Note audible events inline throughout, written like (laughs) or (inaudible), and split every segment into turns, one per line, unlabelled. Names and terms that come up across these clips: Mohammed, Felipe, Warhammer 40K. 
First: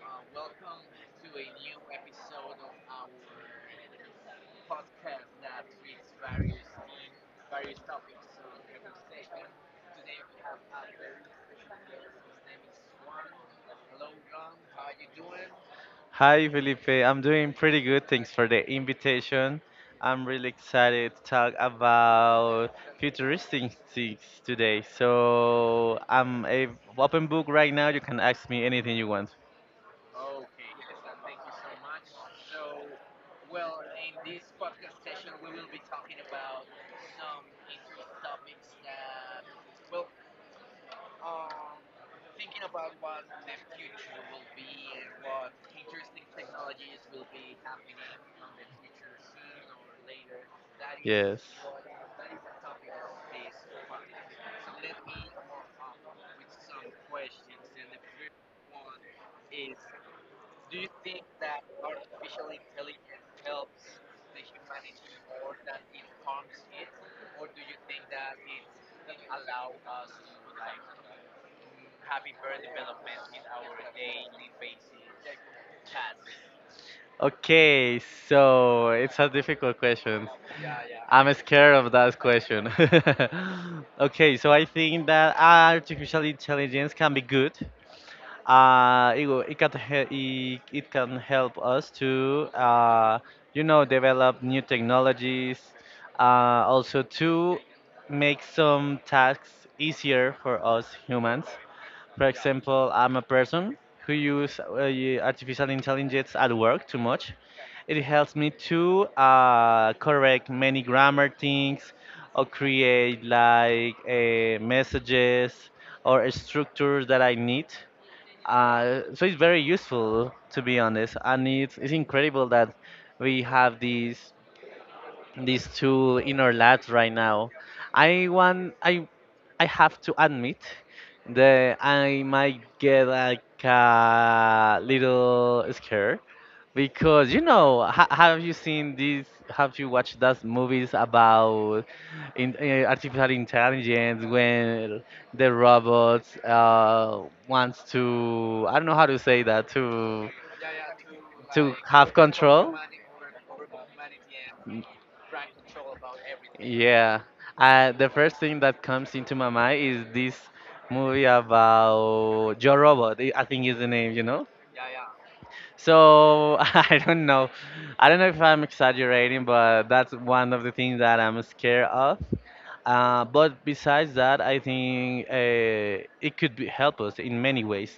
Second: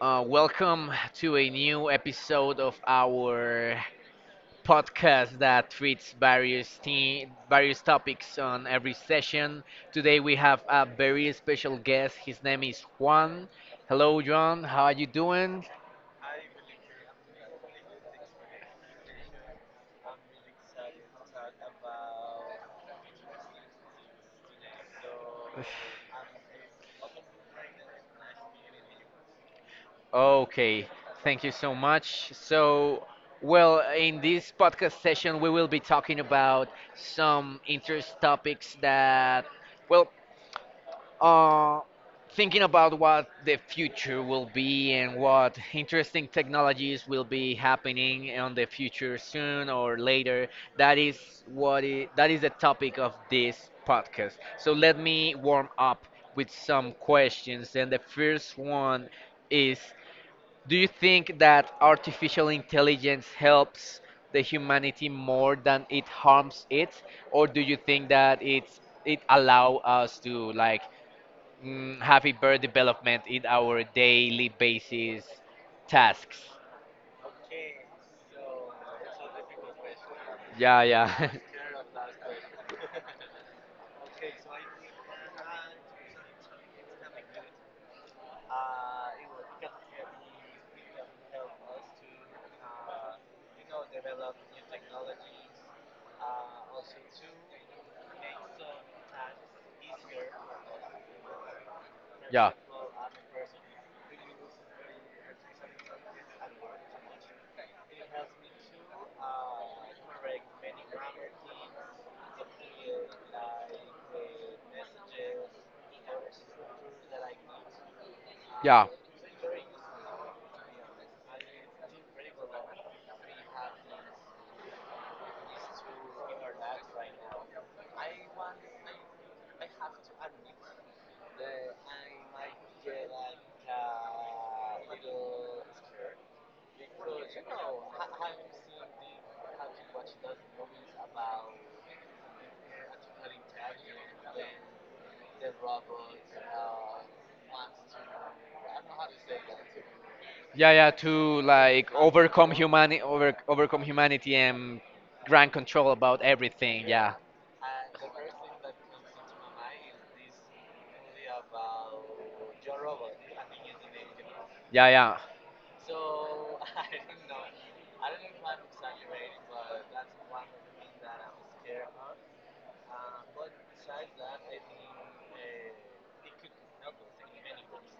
Welcome to a new episode of our podcast that treats various topics on every session. Today we have a very special guest. His name is Juan. Hello, John. How are you doing?
Hi, Felipe. I'm doing pretty good. Thanks for the invitation. I'm really excited to talk about futuristic things today. So I'm a open book right now. You can ask me anything you want.
Okay, thank you so much. In this podcast session, we will be talking about some interest topics that, well, uh, thinking about what the future will be and what interesting technologies will be happening on the future soon or later that is
Yes.
that is the topic of this podcast. So let me warm up with some questions, and the first one is, do you think that artificial intelligence helps the humanity more than it harms it, or do you think that it allow us to, like, have a development in our daily basis tasks?
Okay, so it's a difficult question.
Yeah, yeah.
I'm scared of that question. (laughs) Okay, so I think that artificial intelligence can be good. It, will- it can he- it can help us to develop new technologies, also to make some tasks easier for us humans. For
(laughs) yeah.
example, I'm a person who use artificial intelligence at work too much. It helps me to correct many grammar things or create like messages or structures that I need.
Yeah.
So it's very useful to be honest, and it's incredible that we have these two inner lads right now. I want I have to admit that I might get like a little scared because have you watched those movies about artificial intelligence when the robots wants to, I don't know how to say that,
Yeah, yeah, to
to
like
have
overcome
control.
humanity, overcome humanity and grant control about everything. Yeah,
Yeah. The first thing that comes into my mind is this movie about Joe Robot, I think is the name, you know?
yeah, yeah.
So (laughs) I don't know. I don't know if I'm exaggerating, but that's one of the things that I'm scared of. But besides that, I think help us in many ways.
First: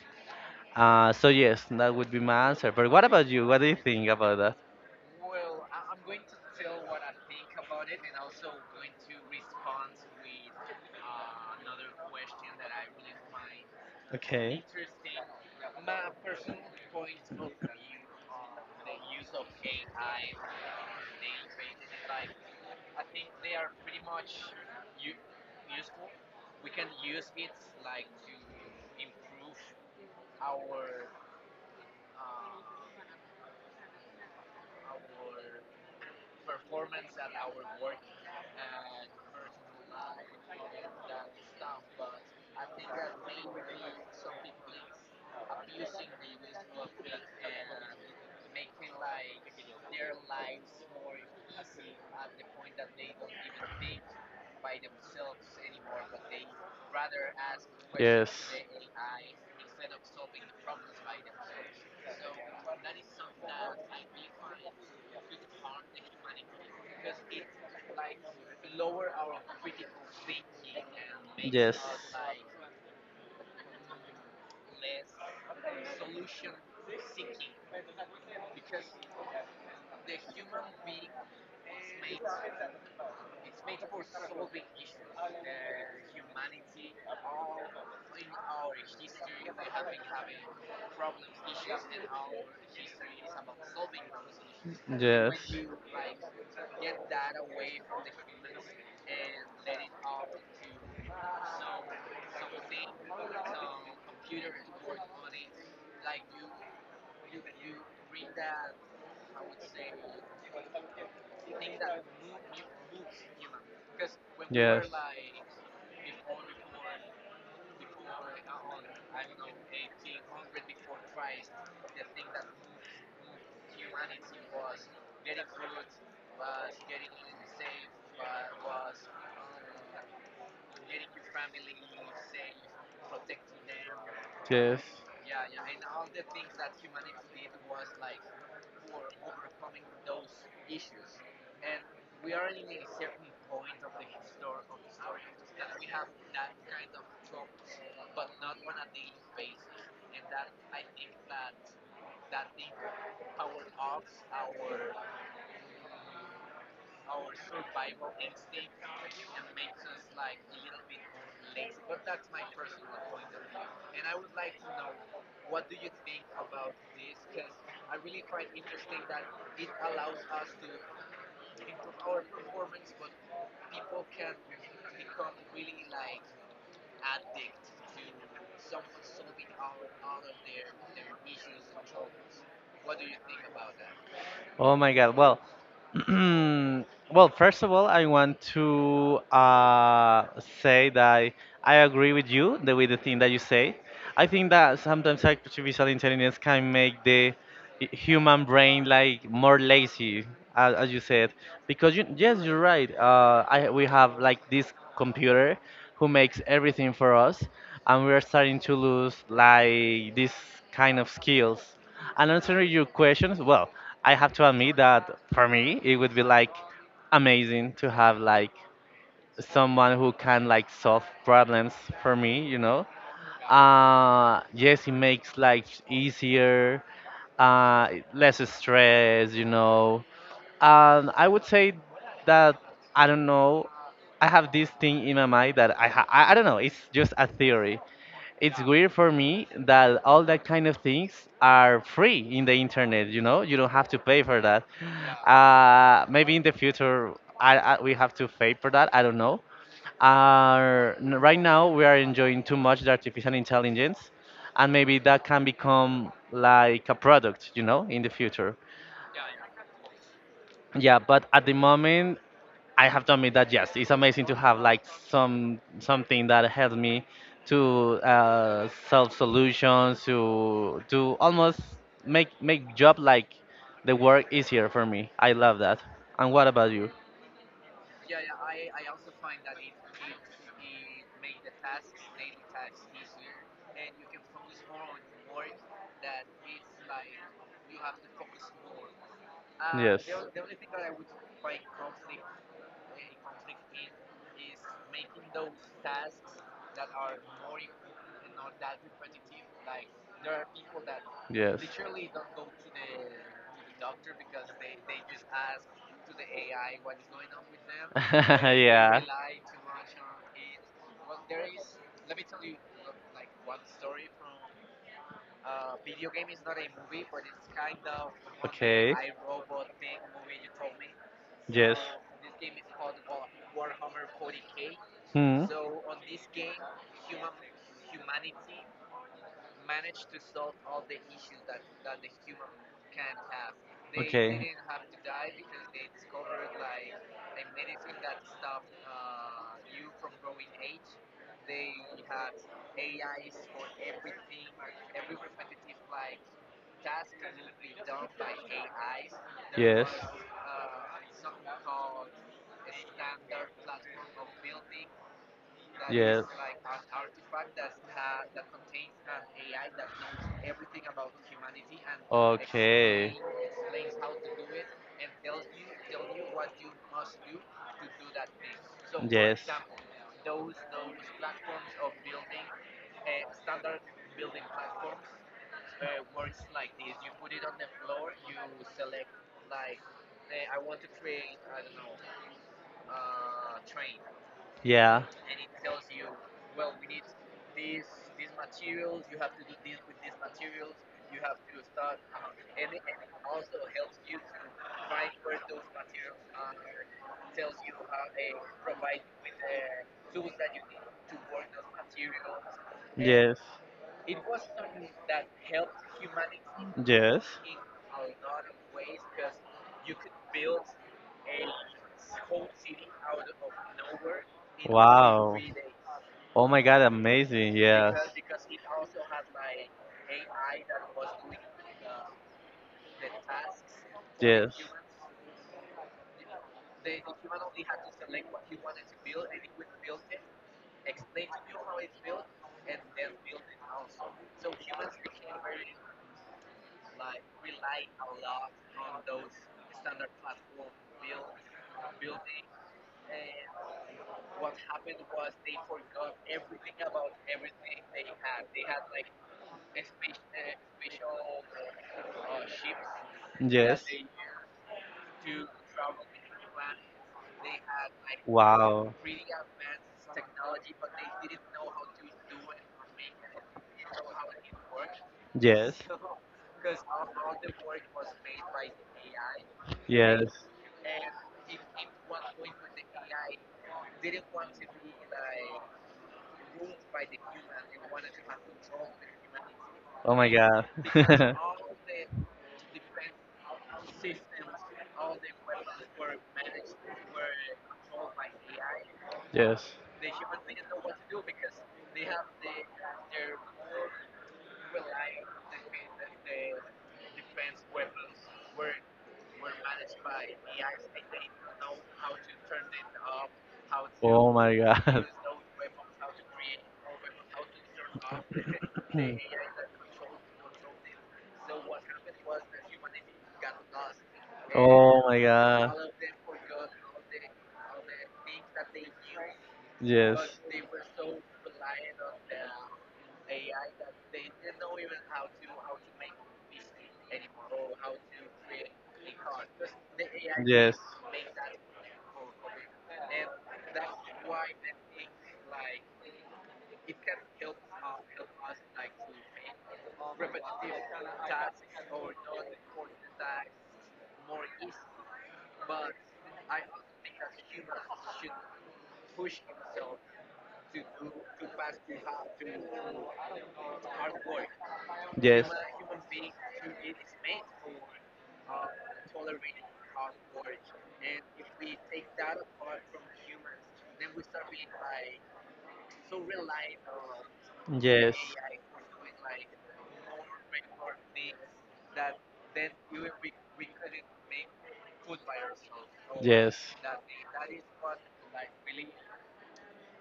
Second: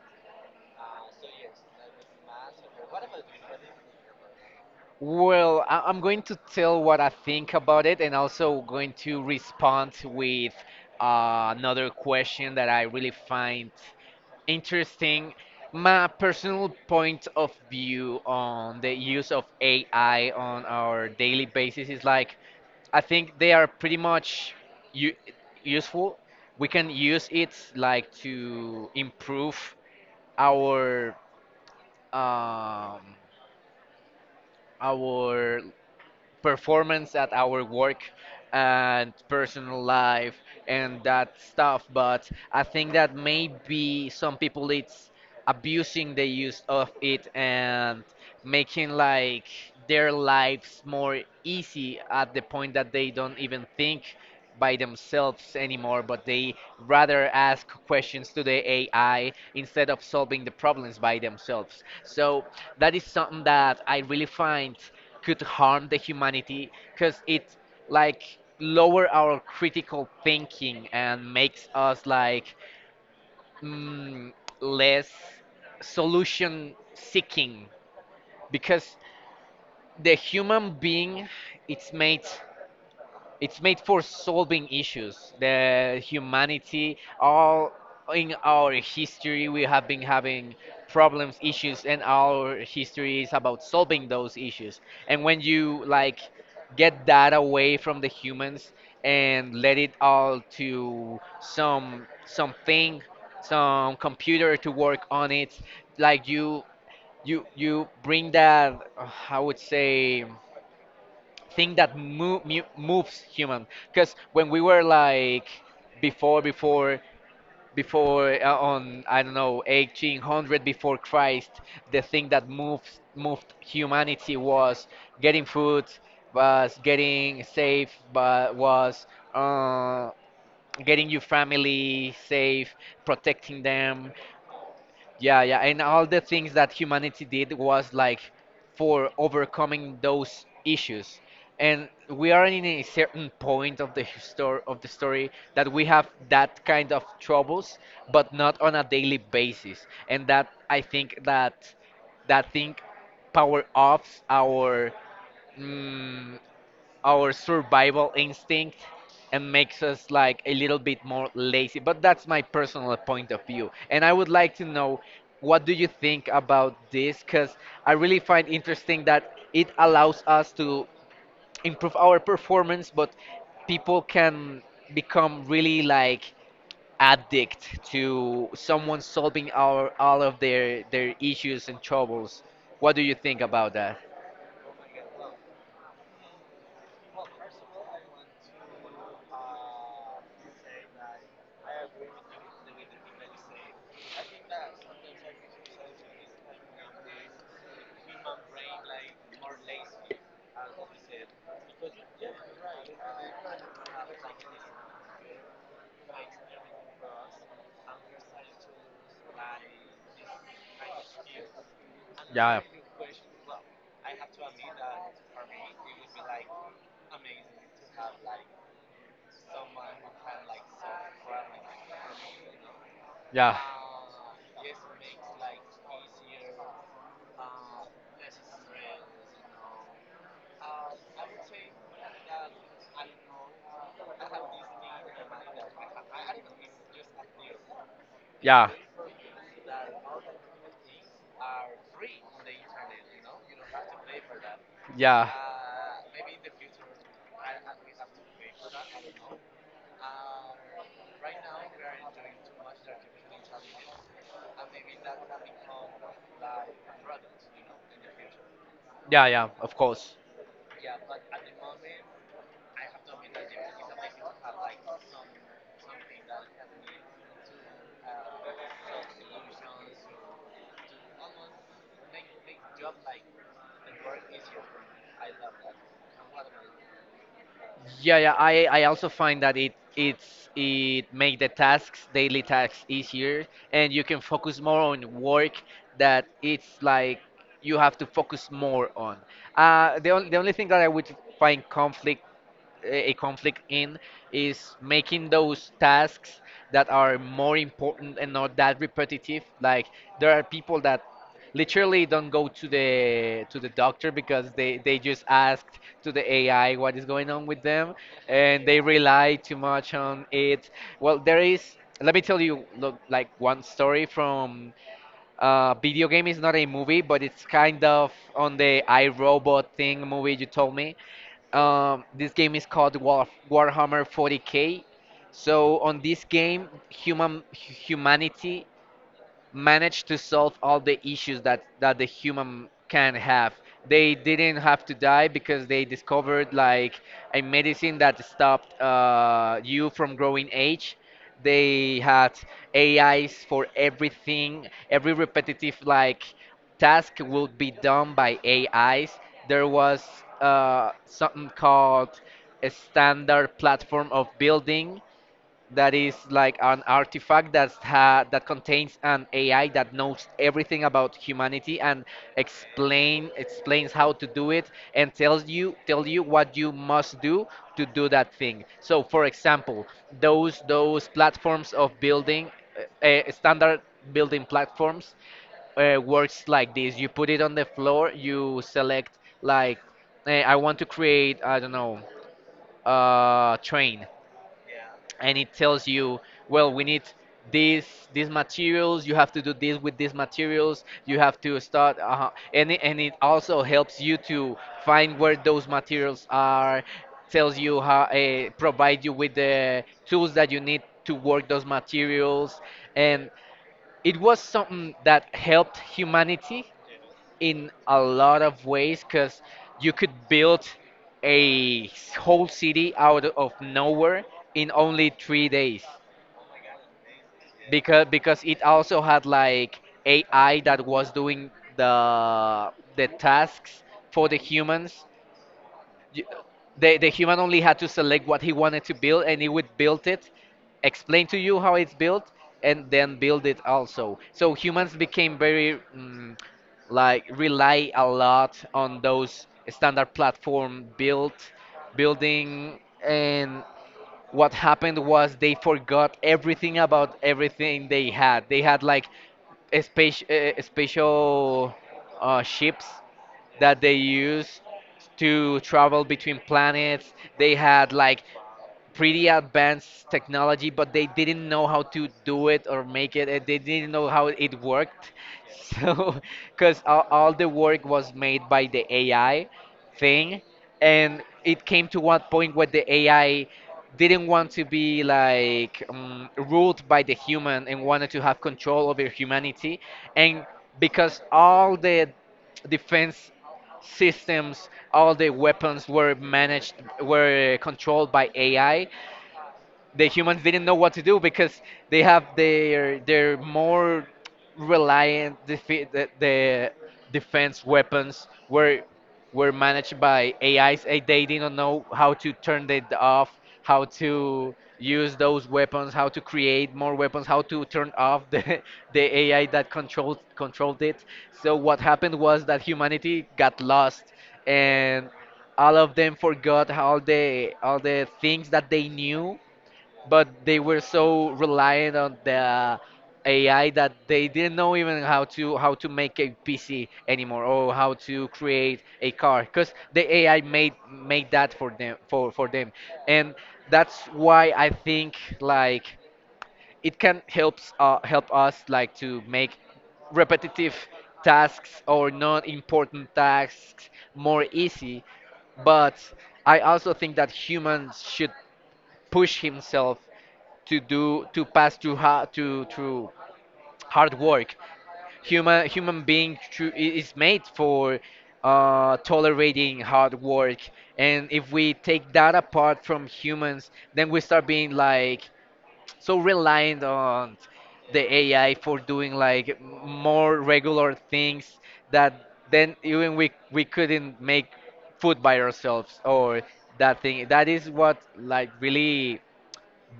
So yes, that would be my answer. But what about you? What do you think about that?
Well, I'm going to tell what I think about it and also going to respond with another question that I really find
Okay.
interesting. My personal point of view on the use of AI on our daily basis is like I think they are pretty much u- useful. We can use it like to improve our um, our performance at our work and personal life and that stuff. But I think that maybe some people it's abusing the use of it and making like their lives more easy at the point that they don't even think by themselves anymore, but they rather ask
Yes.
questions to the AI instead of solving the problems by themselves. So that is something that I really find could harm the humanity because it like lower our critical thinking and makes us like mm, less solution seeking, because the human being it's made it's made for solving issues. The humanity, all in our history, we have been having problems, issues, and our history is about solving those issues. And when you like get that away from the humans and let it all to something, some computer to work on it, like you you bring that I would say thing that moves human. Because
Because when
when
we,
we were
yes, were like,
like before before before on, I don't know, 1800 before Christ, the thing that moves moved humanity was getting food, was getting safe, but was uh, getting your family safe, protecting them.
yes.
Yeah, yeah, and all the things that humanity did was like for overcoming those issues. And we are in a certain point of the histor of the story that we have that kind of troubles, but not on a daily basis. And that, I think that that thing power ups our, mm, our survival instinct and makes us like a little bit more lazy. But that's my personal point of view. And I would like to know, what do you think about this? Because I really find interesting that it allows us to improve our performance, but people can become really like addict to someone solving our all of their issues and troubles. What do you think about that?
Oh my God. Well, (clears throat) well, first of all, I want to say that I agree with you with the thing that you say. I think that sometimes artificial intelligence can make the human brain like more lazy, as you said, because yes you're right. We have like this computer who makes everything for us, and we're starting to lose like this kind of skills. And answering your questions, well, I have to admit that for me it would be like amazing to have like someone who can like solve problems for me.
Yeah.
Yes, it makes life easier, uh, less stress. I would say that I don't know. I have this thing in my mind that I don't know. It's just a theory. It's
Yeah.
weird for me that all that kind of things are free in the internet. You know, you don't have to pay for that.
Yeah.
Maybe in the future, I we have to pay for that. I don't know. Right now we are enjoying too much the artificial intelligence, and maybe that can become like a product in the future.
Yeah, yeah, of course.
Yeah. But at the moment, I have to admit that yes, it's amazing to have like something that helps me to solve solutions to almost make job, like, the work easier for me. I love that. And what about you?
Yeah, yeah. I also find that it it make the tasks, daily tasks easier, and you can focus more on work that it's like you have to focus more on.
Yes.
The only thing that I would find conflict a conflict in is making those tasks that are more important and not that repetitive. Like, there are people that
Yes.
literally don't go to the doctor because they just
(laughs)
asked to the AI what is going on with them and they
Yeah.
rely too much on it. Well, there is. Let me tell you, look, like one story from video game, is not a movie, but it's kind of on the
Okay.
iRobot thing movie you told me.
Yes.
This game is called Warhammer 40K.
Hmm.
So on this game, humanity managed to solve all the issues that the human can have. They
Okay.
didn't have to die because they discovered like a medicine that stopped, you from growing age. They had AIs for everything. Every repetitive like task will be done by AIs. There
Yes.
was something called a standard platform of building that is
Yes.
like an artifact that contains an AI that knows everything about humanity and
Okay.
explains how to do it and tell you what you must do to do that thing. So, for
Yes.
example, those platforms of building, standard building platforms, works like this. You put it on the floor. You select like, I want to create, I don't know, a train,
Yeah.
and it tells you, well, we need these these materials. You have to do this with these materials. You have to start, and and it also helps you to find where those materials are. Tells you how, provide you with the tools that you need to work those materials, and
Yes.
it was something that helped humanity
Yes.
in a lot of ways because you could build a whole city out of nowhere in only
Wow.
3 days,
Oh my God, amazing. Yes.
because it also had like AI that was doing the tasks for the
Yes.
humans. You, the human only had to select what he wanted to build, and he would build it, explain to you how it's built, and then build it also. So humans became very, like rely a lot on those standard platform built building, and what happened was they forgot everything about everything they had. They had like a special, ships that
Yes.
they used to travel between planets. They had like
Wow.
pretty advanced technology, but they didn't know how to do it or make it, and they didn't know how it worked. (laughs)
Yes.
So, because all the work was made by the AI
Yes.
thing, and it came to one point where the AI didn't want to be like, ruled by the human and wanted to have control over humanity,
Oh my
and
God.
because
(laughs)
all the defense systems, all the weapons were managed were controlled by AI,
Yes.
the humans didn't know what to do because they have their more reliant the defense weapons were managed by AIs. They didn't know how to turn it off, how
Oh my
to
God.
use those weapons, how to create more weapons, how to turn off (laughs) the AI that controlled it. So what happened was that humanity
(laughs)
got lost,
Oh
and
my God.
all of them forgot all the things that they knew, but
Yes.
they were so reliant on the AI that they didn't know even how to make a PC anymore or how to create a car because the AI
Yes.
made that for them for them. And that's why I think like it can help us like to make repetitive tasks or not important tasks more easy. But I also think that humans should push himself to do to pass to hard to through hard work.
Yes.
Human being is made for tolerating hard work, and if we take that apart from humans, then we start being like so reliant on the
Yes.
AI for doing like more regular things that then even we couldn't make food by ourselves or
Yes.
that thing. That is what like really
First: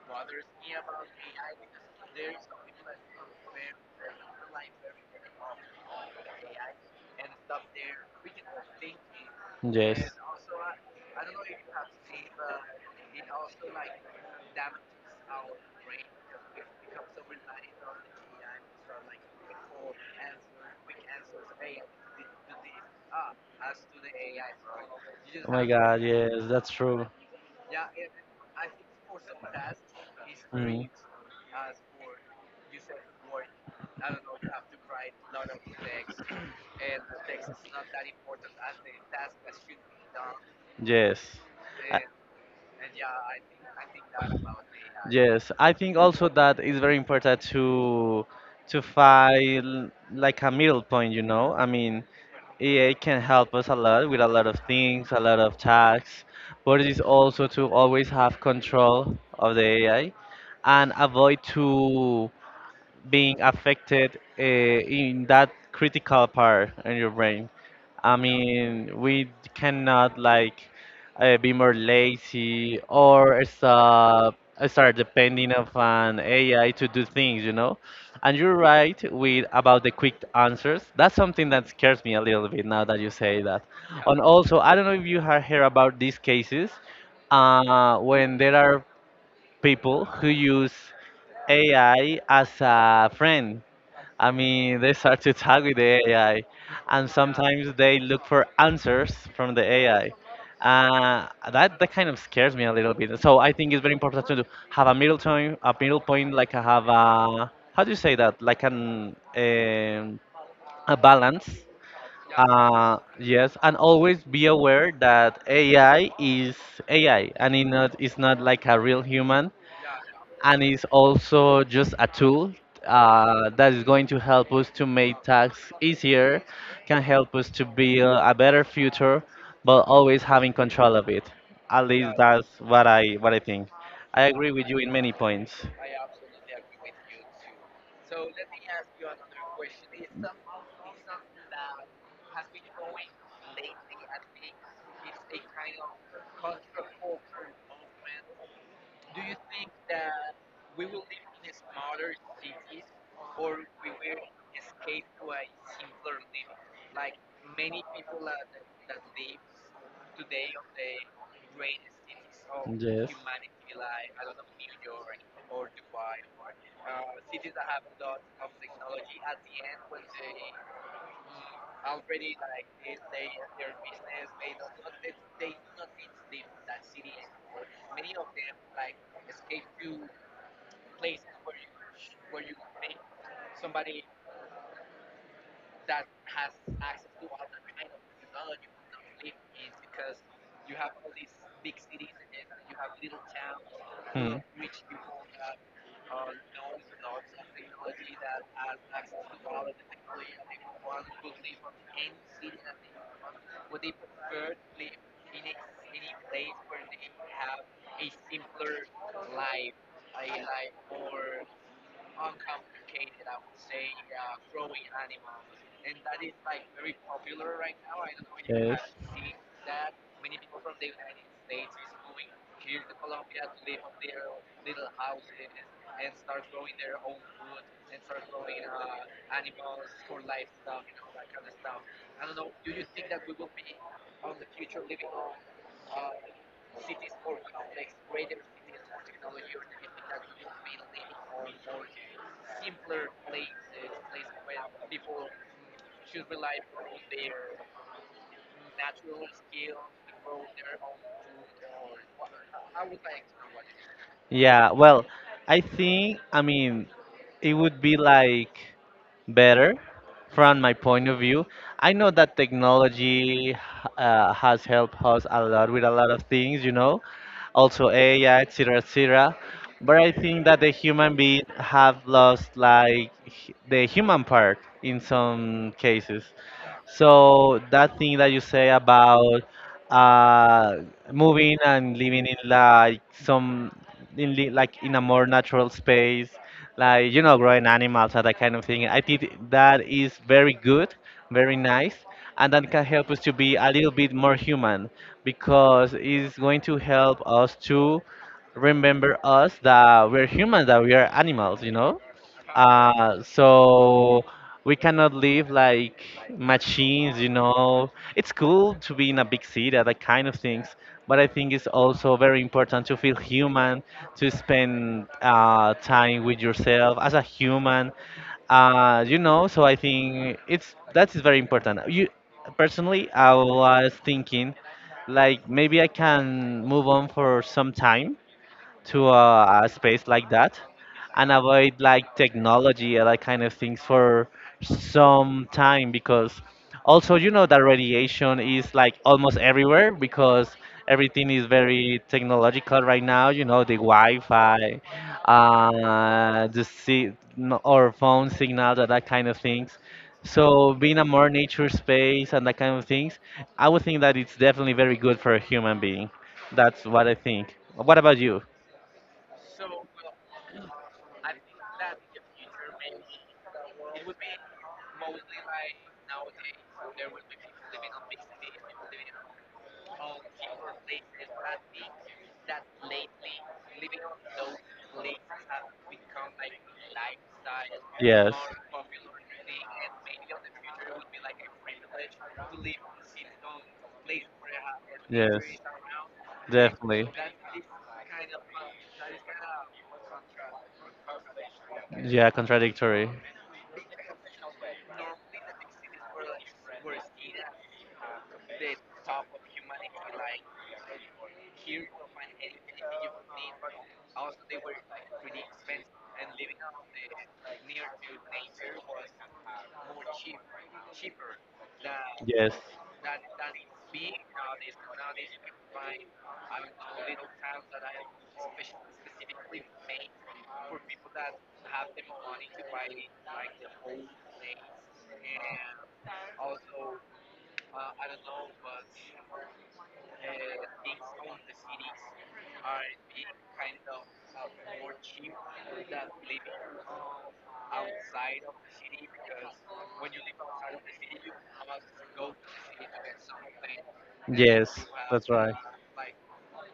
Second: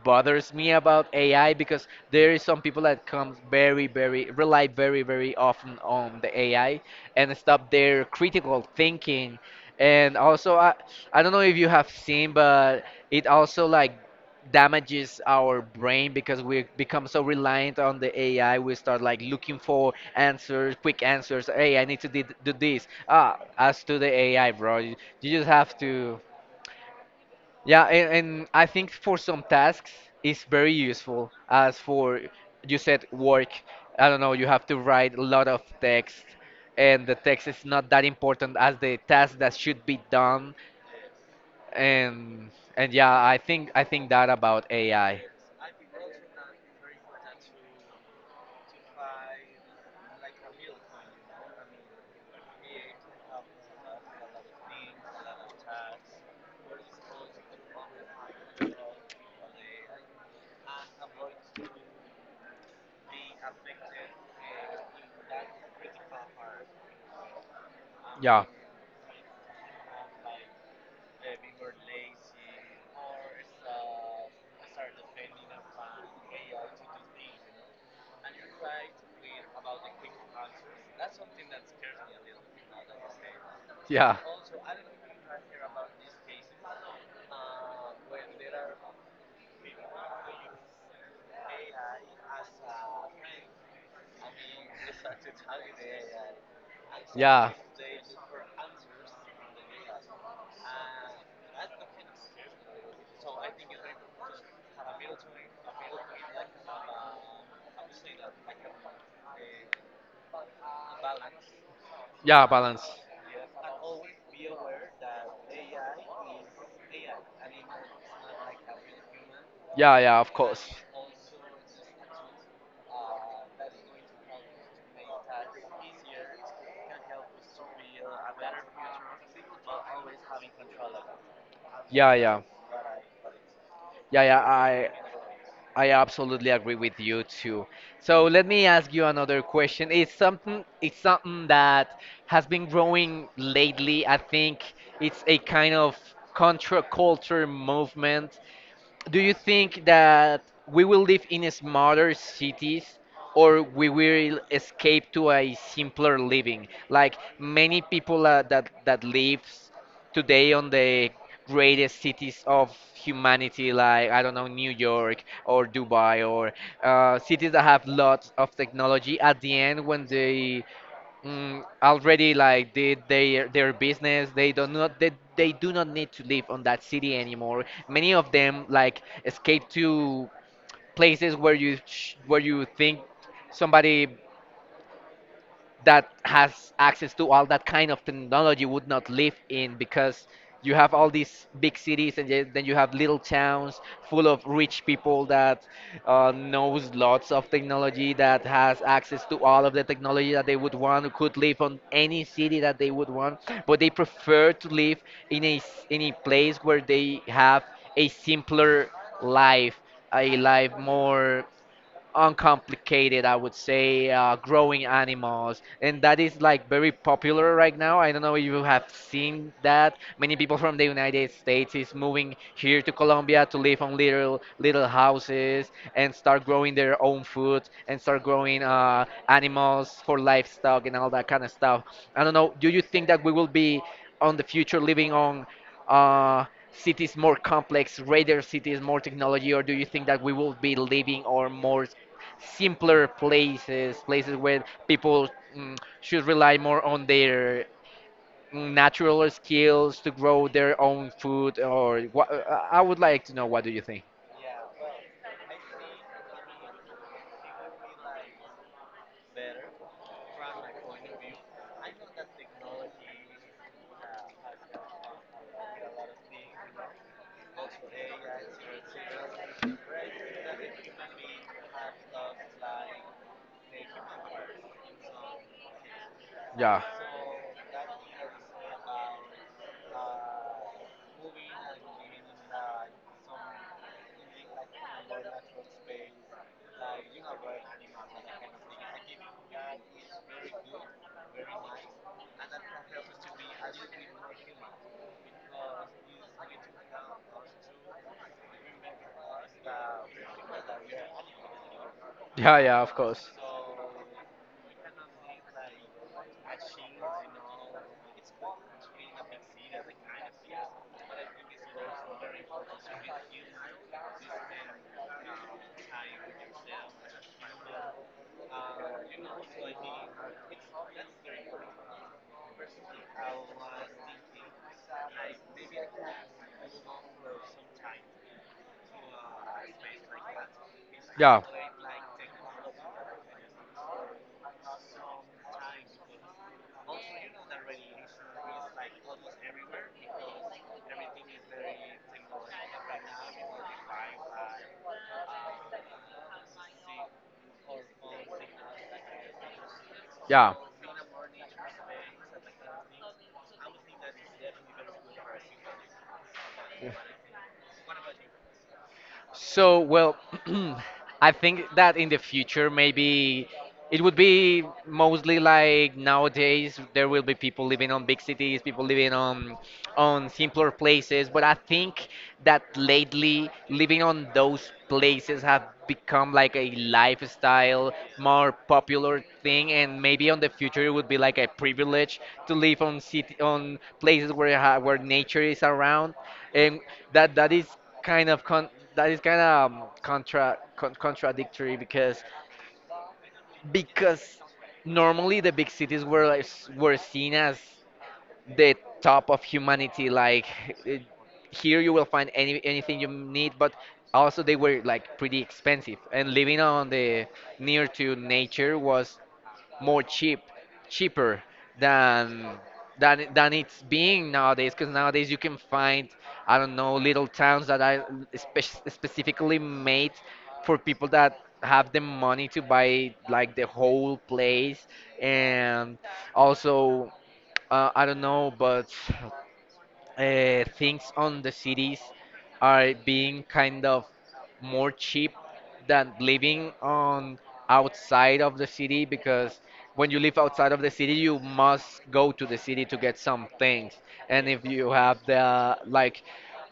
bothers me about AI because there is some people that come very, very rely very, very often on the AI and stop their critical thinking.
Yes.
And also, I don't know if you have seen, but it also like damages our brain because we become so reliant on the AI. We start like looking for answers, quick answers. Hey, I need to do this. Ah, as to the AI, bro, you just
Oh my
have
God,
to.
yes, that's true.
Yeah, and I think for some tasks it's very
Mm.
useful. As for you said, work. I don't know. You have to write a lot of text, and the text is not that important as the task that should be done,
Yes. I-
and and yeah, I think that about AI.
Yes, I think also that it's very important to find like a middle point, you know? I mean, AI can help us a lot with a lot of things, a lot of tasks, but it is also to always have control of the AI and avoid to being affected in that critical part in your brain. I
Yeah.
mean, we cannot like be more lazy or start depending of an AI to do things, you know. And you're right with about the quick answers. That's something that scares me a little bit now that you say that. Yeah.
Yeah.
And also, I don't know if you have heard about these cases when there are people who use AI as a friend. I mean, they start to talk with the AI, and
Yeah.
sometimes they look for answers from the AI. That kind of scares me a little bit. So I think it's very important to have a middle time, a middle point, like I have a, how do you say that, like an a balance.
Yeah, balance.
Yes, and always be aware that AI is AI, and it's not like a real human,
Yeah, yeah, of
and
course.
it's also just a tool that is going to help us to make tasks easier, can help us to build a better future, but always having control of it. At least
Yeah, yeah.
that's what I think. I
Yeah, yeah,
agree with you in many points.
I absolutely agree with you too. So let me ask you another question. It's something, that has been growing lately. I think it's a kind of contra culture movement. Do you think that we will live in smarter cities, or we will escape to a simpler living, like many people that lives today on the greatest cities of
Yes.
humanity, like I don't know, New York or Dubai, or cities that have lots of technology. At the end, when they already like did their business, they do not they do not need to live on that city anymore. Many of them like escape to places where where you think somebody that has access to all that kind of technology would not live in, because you have all these big cities, and then you have little towns full
Hmm.
of rich people that knows lots of technology, that has access to all of the technology that they would want, who could live on any city that they would want, but they prefer to live in in a place where they have a simpler life, a life more uncomplicated, I would say. Growing animals, and that is like very popular right now. I don't know if you have seen that. Many people from the United States is moving here
Yes.
to Colombia to live on little houses and start growing their own food and start growing animals for livestock and all that kind of stuff. I don't know. Do you think that we will be on the future living on? Cities more complex, greater cities, more technology? Or do you think that we will be living or simpler places, places where people should rely more on their natural skills to grow their own food? Or what? I would like to know, what do you think?
Yeah, well, I think, I mean, it would be like better from my point of view. I know that technology has helped us a lot with a lot of things, also AI, etc., cetera. Et cetera. But I think that the human being have lost like the human part in some cases.
Yeah.
So that thing that you say about uh, moving and living in like like in a more natural space, like, growing animals and that kind of thing, I think that is very good, very nice, and that can help us to be a little bit more human, because it's going to help us to remember us that we're humans, that we are animals.
Yeah, yeah, of
Uh,
course.
so we cannot live like machines. It's cool to be in a big city, that kind of things, but I think it's also very important to feel human, to spend time with yourself as a human. So I think it's that is very important. You, personally, I was thinking like maybe I can move on for some time to a space like that and avoid like
Yeah.
technology and that kind of things for some time, because also you know that radiation is like almost everywhere. Because everything is very technological right now, the Wi-Fi, the si- no- or phone signals and that kind of things.
Yeah.
So being a more nature space and that kind of things, I would think that it's definitely very good for a human being. That's what I think. What about you?
So, well, (clears throat) I
(clears throat)
think that in the future, maybe it would be mostly like nowadays: there will be people living on big cities, people living on simpler places. But I think that lately living on those places have become like a lifestyle, more popular thing, and maybe on the future it would be like a privilege to live on city, on places where where nature is around. And that is kind of con that is kind of contradictory,
Contradictory. Yeah, contradictory.
because normally the big cities were like were seen as the top of humanity. Like eh, here, you will find anything you need, but also they were like pretty expensive. And living on the near to nature was more cheap, cheaper
Yes,
than than it's being nowadays. Because nowadays you can find, I don't know, little towns that are specifically made for people that have the money to buy like the whole place, and also. I don't know, but things on the cities are being kind of more cheap than living on outside of the city, because when you live outside of the city, you must go to the city to get some things. And if you have the like,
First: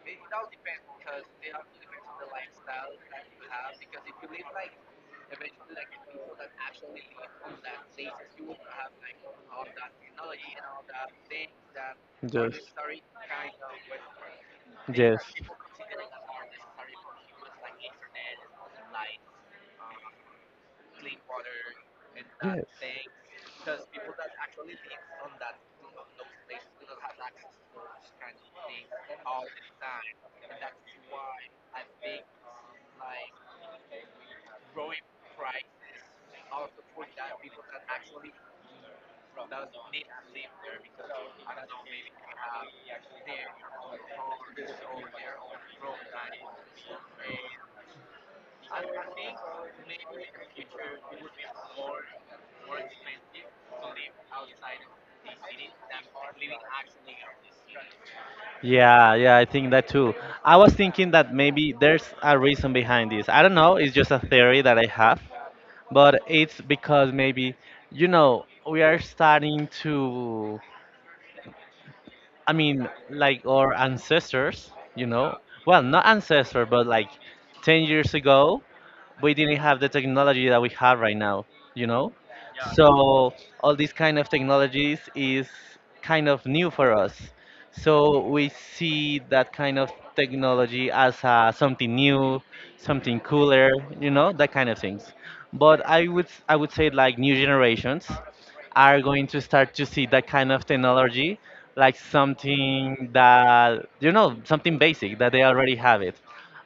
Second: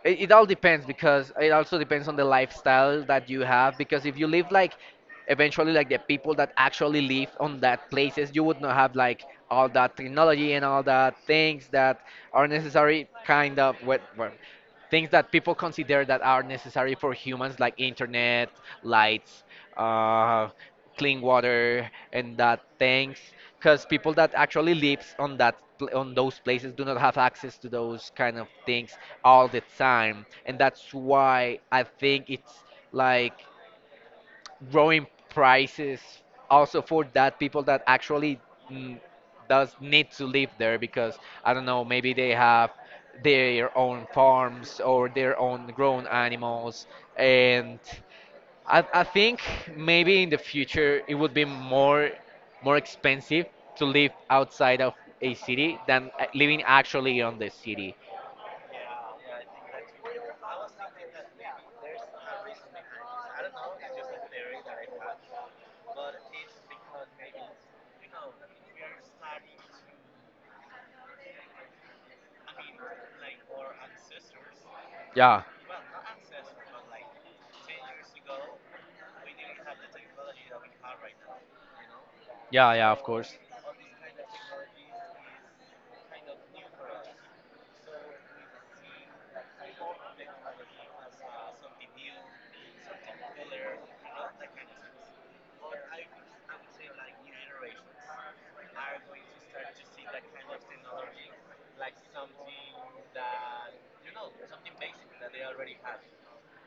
it all depends, because it also depends on the lifestyle that you have. Because if you live like eventually, like the people that actually live on that places, you would not have like all that technology and all that things that are necessary, kind of things that people consider that are necessary for humans, like internet, lights, uh, clean water and that things, because people that actually lives on on those places do not have access to those kind of things all the time. And that's why I think it's like growing prices also for that people that actually mm, does need to live there, because I don't know, maybe they have their own farms or their own grown animals. And I think maybe in the future it would be more more expensive to live outside of a city than living actually on the city.
yeah, yeah, I think that too. I was thinking that maybe there's a reason behind this. I don't know, it's just a theory that I have, but it's because maybe, we are starting to, I mean, like our ancestors,
Yeah,
well, not ancestor, but like 10 years ago, we didn't have the technology that we have right now, you know?
yeah, yeah, of
So
course.
all these kind of technologies is kind of new for us. So we see that kind of technology as something new, something cooler, that kind of things. But I would say, like, new generations are going to start to see that kind of technology like something that, something basic that they already have it,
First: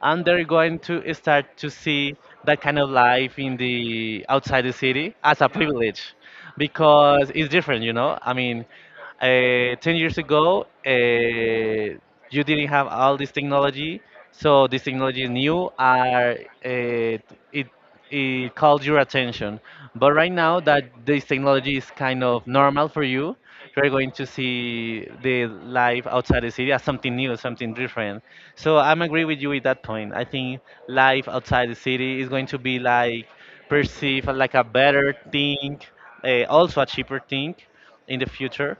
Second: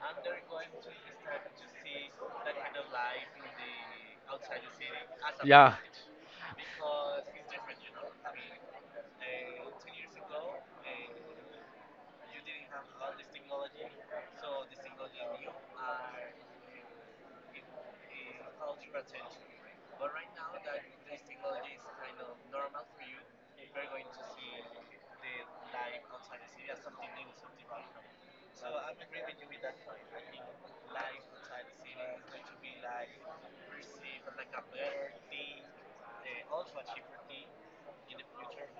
and they're going to start to see that kind of life in the outside the city as a
Yeah,
privilege, because it's different, I mean, 10 years ago, you didn't have all this technology. So this technology is new, are it it calls your attention. But right now that this technology is kind of normal for you, you're going to see the life outside the city as something new, something different. So I'm agree with you at that point. I think life outside the city is going to be like perceived like a better thing, also a cheaper thing in the future.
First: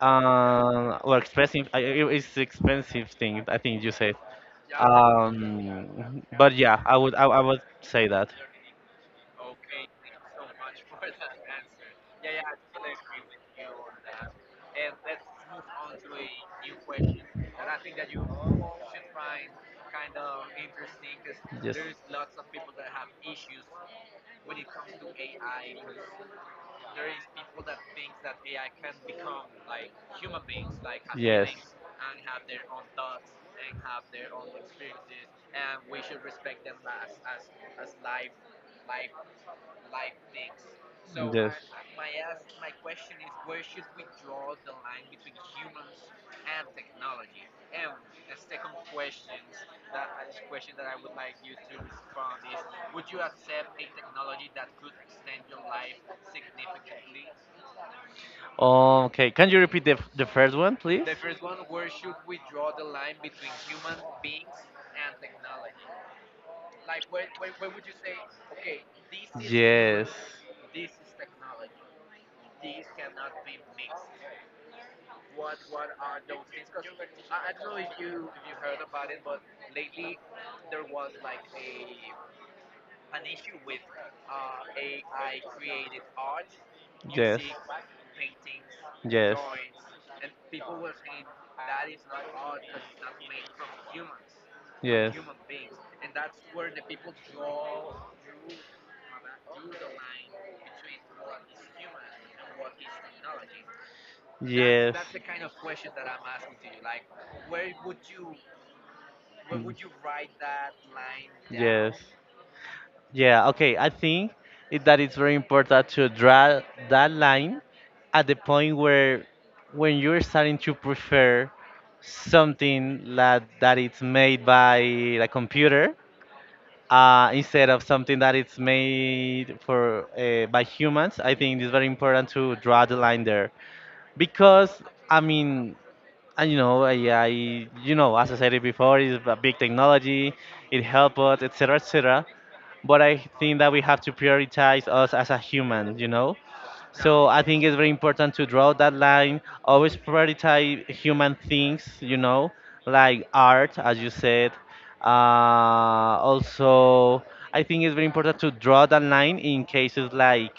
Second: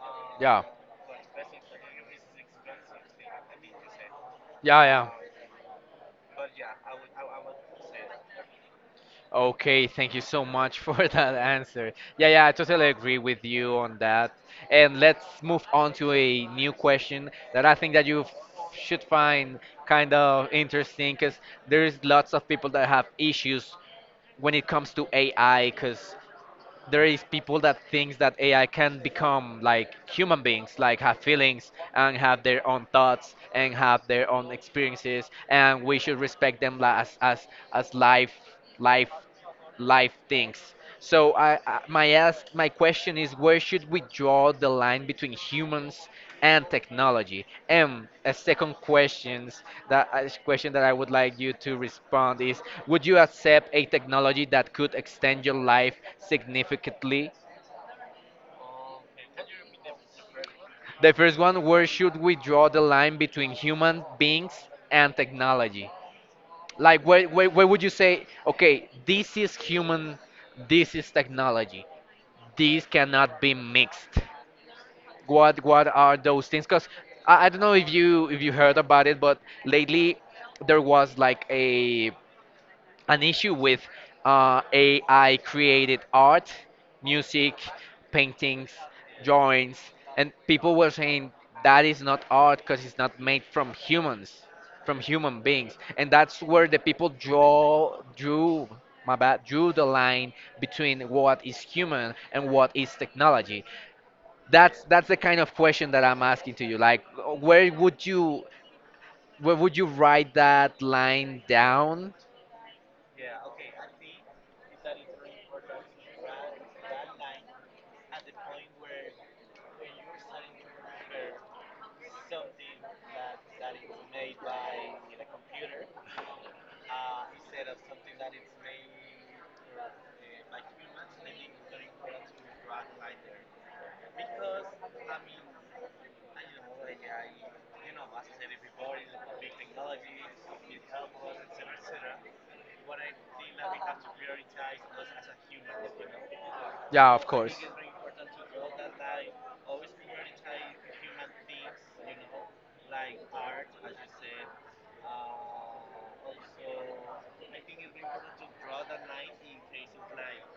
Or expensive, it's expensive thing. I think you said.
yeah, yeah, yeah.
But yeah, I would say that.
Okay, thank you so much for (laughs) that answer. Yeah, yeah, I totally agree with you on that. And let's move on to a new question that I think that you should find kind of interesting, because
Yes.
there's lots of people that have issues when it comes to AI, because there is people that thinks that AI can become like human beings, like have feelings and have their own thoughts and have their own
Yes.
experiences, and we should respect them as as life life life things. So I my question is, where should we draw the line between humans and technology? And a second questions, that a question that I would like you to respond is: would you accept a technology that could extend your life significantly?
Okay, can you repeat the, the first one, please?
The first one: where should we draw the line between human beings and technology? Like, where would you say, okay, this is
Yes.
human, this is technology, these cannot be mixed? What are those things? Because I don't know if you heard about it, but lately there was like a an issue with AI created art,
Yes.
music, paintings,
Yes.
drawings, and people were
Yes.
saying that is not art because it's not made from humans, from
Yes. Mm.
human beings. And that's where the people draw drew my bad drew the line between what is human and what is technology. That's the kind of question that I'm asking to you. Like, where would you where would you write that line
Yes.
down?
Yeah, okay. I think that it's very important to draw that line at the point where, when you're starting to prefer something that it's made by a computer
Uh,
instead of something that it's made for by humans. I think it's very important to draw the line there, because I mean, and I as I said it before, it's a big technology. It helps us, etc., etc., but I think that we have to prioritize us as a human,
Yeah,
so
of
I
course.
think it's very important to draw that line, always prioritize human things, like art, as you said. uh, Also, I think it's very important to draw that line in cases like,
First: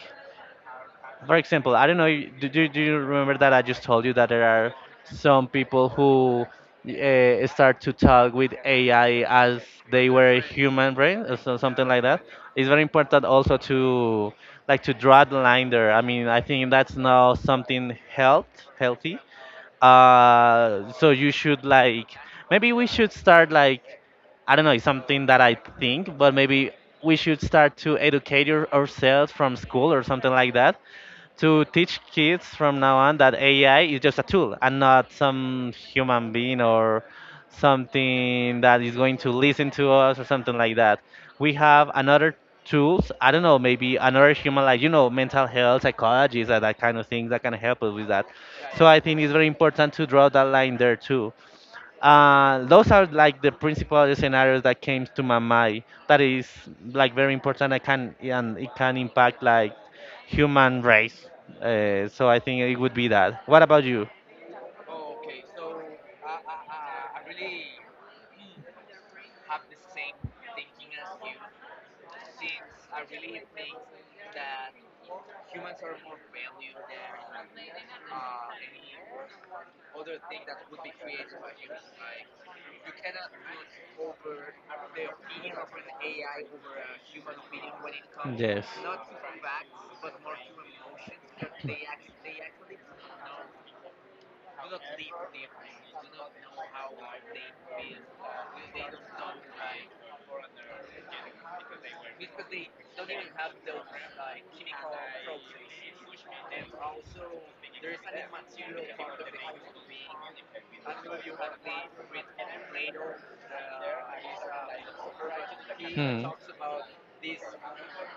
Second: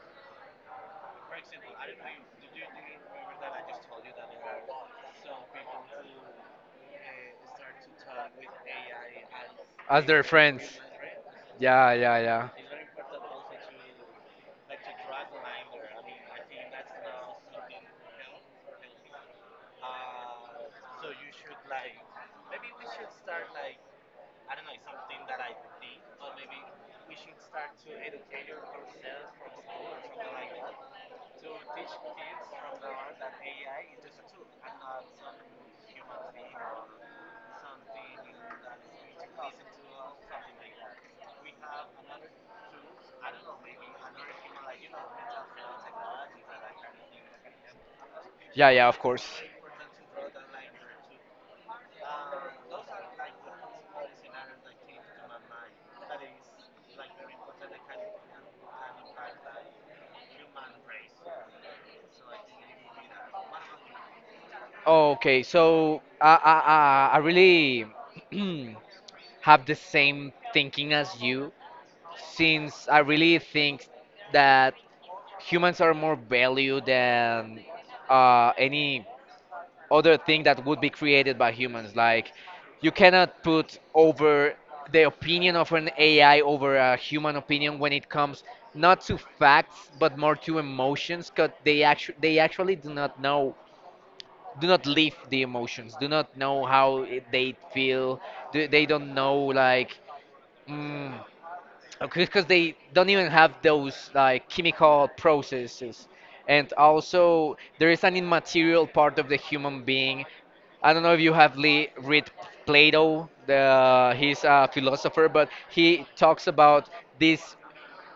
for example, I don't know, do you remember that I just told you that there are some people who start to talk with AI as they were a human brain, or so, something
Yeah,
like
yeah,
that?
yeah.
It's very important also to, like, to draw the line there. I mean, I think that's now something healthy. So you should, like, maybe we should start, like, I don't know, it's something that I think, but maybe we should start to educate ourselves from school or something like that, to teach kids from now on that AI is just a tool and not some human being or something that is going to listen to us or something like that. We have another tools. I don't know, maybe another human, like, mental health, psychology, that kind of things that can help us with that.
Yeah,
So
yeah, of
I think
course.
it's very important to draw that line there too. Those are like the principal scenarios that came to my mind. That is like very important. I can And it can impact like human race. So I think it would be that. What about you?
Okay, so I really (clears throat) have the same thinking as you, since I really think that. Humans are more value than any other thing that would be created by humans. Like, you cannot put over the opinion of an AI over a human opinion when it comes
Yes.
not to facts but more to emotions, because they actually do not know, do not live the emotions, do not know how they feel, they don't know like. Mm, because they don't even have those like chemical processes. And also there is an immaterial part of the human being. I don't know if you have read Plato. He's a philosopher, but he talks about this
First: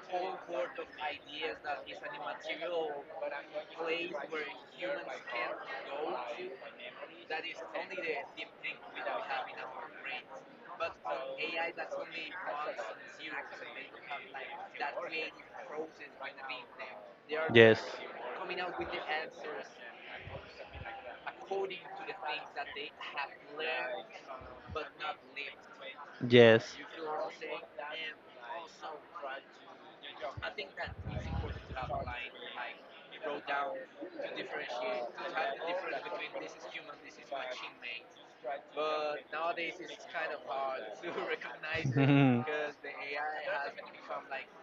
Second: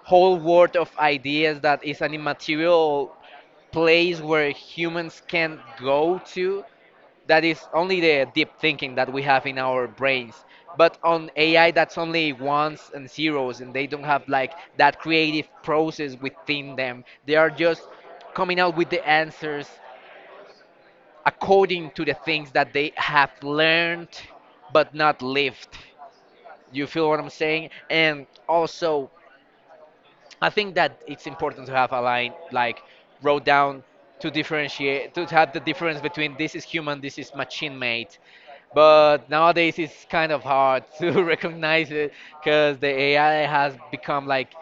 whole world of ideas that is an immaterial place where humans can go to, that is only the deep thinking that we have in our brains. But on AI, that's only ones and zeros, and they don't have like that creative process within them. They are
Yes.
just coming out with the answers according to the things that they have learned, but not lived.
Yes.
You feel what I'm saying? And also, I think that it's important to have a line like wrote down, to differentiate, to have the difference between this is human, this is machine made. But nowadays it's kind of hard (laughs) to recognize
(laughs)
it,
Mhm.
because the AI has become like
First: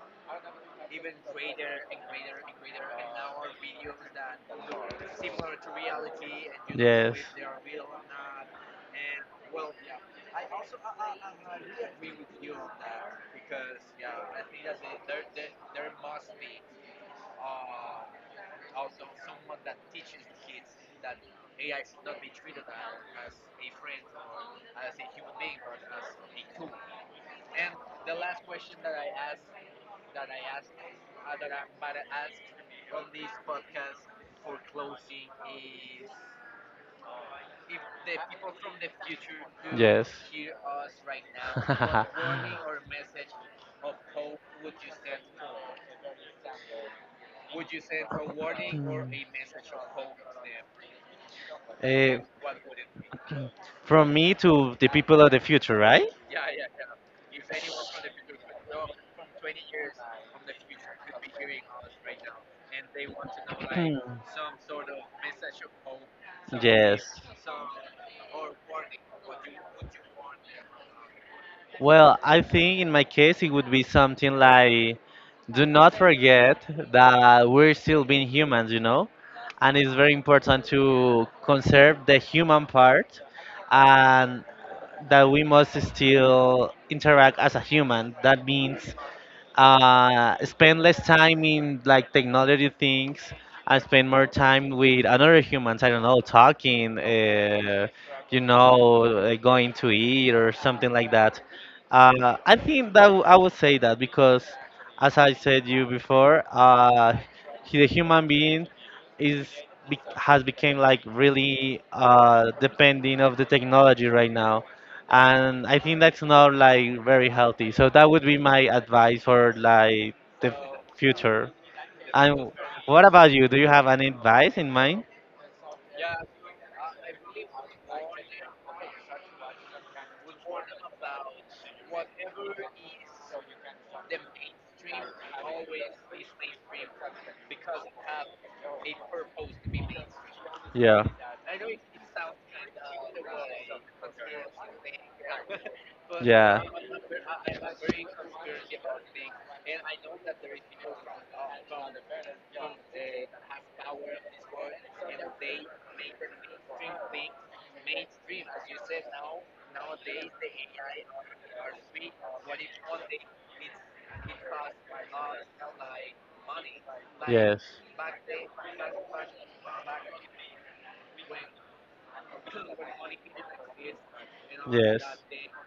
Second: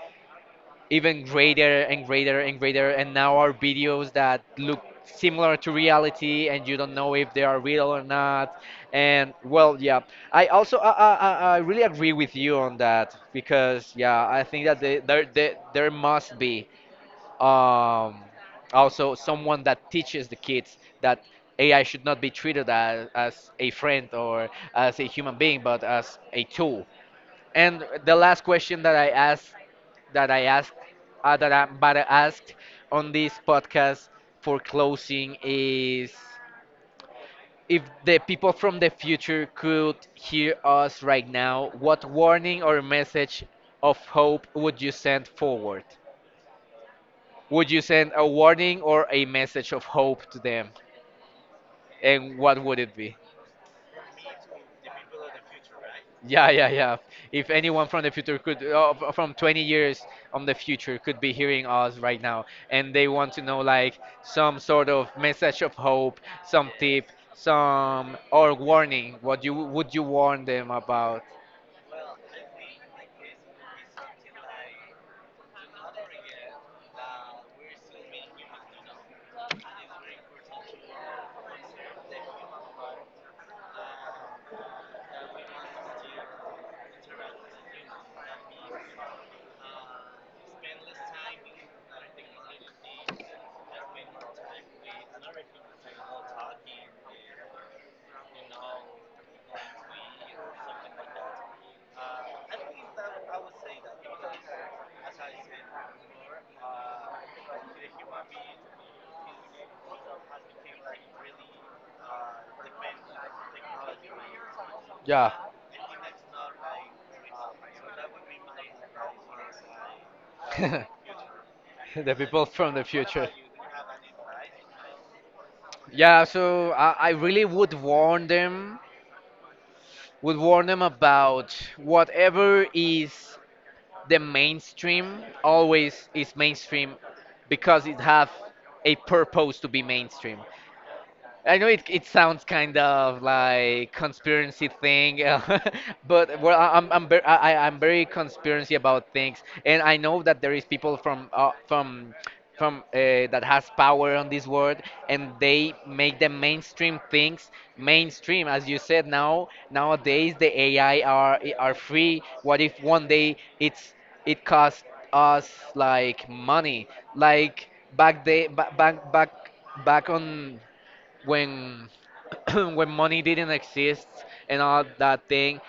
even greater and greater and greater, and now are videos that look similar to reality and you don't know if they are real or not. And well, yeah, I also I really agree with you on that, because yeah, I think that there must be um also someone that teaches the kids that AI should not be treated as a friend or as a human being, but as a tool. And the last question that I asked, that I asked, that I but I asked on this podcast for closing is: if the people from the future could hear us right now, what warning or
(laughs)
message of hope would you send forward? Would you send a warning or a message of hope to them? And what would it be?
From me to the people of the future, right?
Yeah, yeah, yeah. If anyone from the future could, from 20 years on the future, could be hearing us right now, and they want to know like
Hmm.
some sort of message of hope, some
Yes.
tip, some or warning, what you would you warn them about?
Well, I think in my case it would be something like, do not forget that we're still being humans, you know? And it's very important to conserve the human part, and that we must still interact as a human. That means spend less time in like technology things and spend more time with another humans. I don't know, talking, going to eat or something like that. I think that I would say that because, as I said you before, the human being is has become like really depending of the technology right now,
Yeah.
and I think that's not like very healthy. So that would be my advice
(laughs)
for, like, the future.
the people
And
from the
what
future.
about you? Do you have any advice in mind?
Yeah, so I really would warn them about whatever is the mainstream. Always is mainstream, because it have a purpose to be mainstream.
Yeah.
I know it sounds kind of like conspiracy thing, (laughs) but well,
Yeah.
I'm very conspiracy about things, and I know that there is people from that has power on this world, and they make the mainstream things mainstream, as you said. Now nowadays the AI are free. What if one day it's it costs us like money,
Yes.
like back day ba- back back back on when (clears throat) when money didn't exist and all
Yes.
that thing.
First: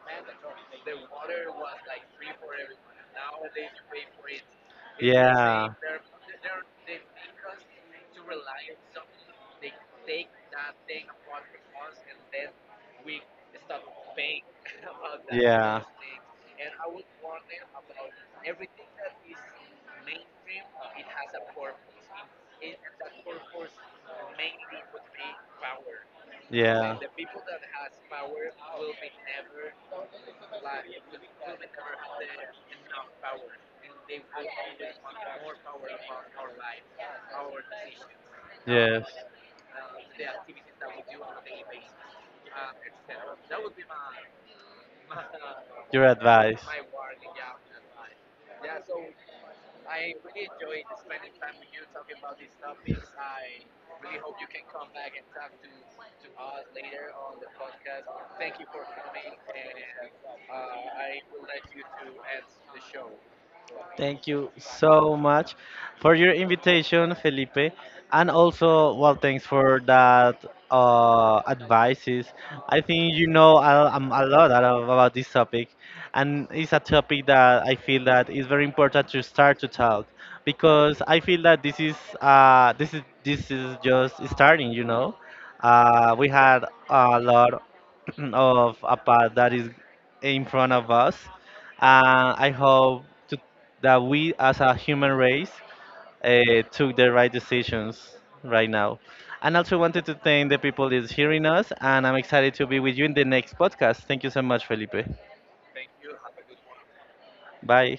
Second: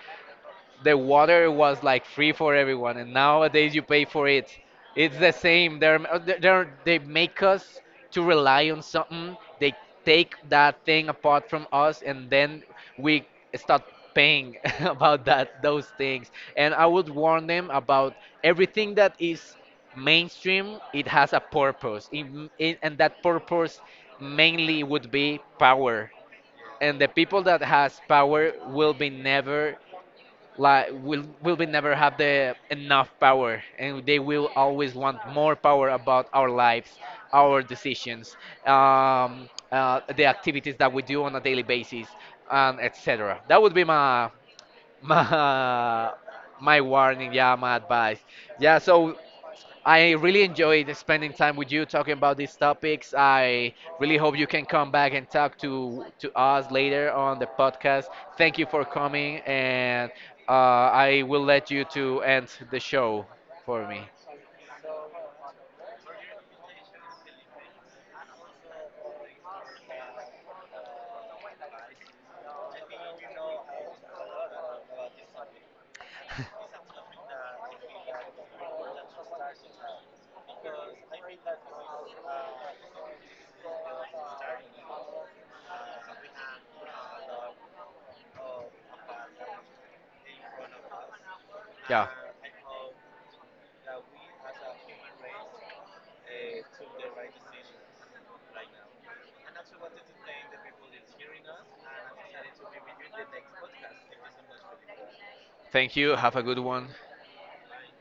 The water was like free for everyone, and nowadays you pay for it. It's the
Yeah.
same. They're, they make us to rely on something. They take that thing apart from us, and then we start paying (laughs) about
Yeah.
that
Yeah.
those things. And I would warn them about everything that is mainstream. It has a purpose, and that purpose mainly would be power. And the people that has power will be never like will we never have the enough power, and they will always want more power about our lives, our decisions, the activities that we do on a daily basis, and etc. That would be my (laughs)
Yes.
my my warning. Yeah, my advice. Yeah, so I really enjoyed spending time with you talking about these topics. I really hope you can come back and talk to us later on the podcast. Thank you for coming. And I will let you to end the show for me.
Thank you so much for your invitation, Felipe. And also, well, thanks for that advices. I think you know a lot about this topic, and it's a topic that I feel that is very important to start to talk, because I feel that this is just starting. We had a lot (clears throat) of a path that is in front of us.
Yeah.
I hope that we as a human race took the right decisions right now. And also wanted to thank the people that's hearing us, and I'm excited to be with you in the next podcast. Thank you so much, Felipe.
Thank you. Have a good one.
Bye.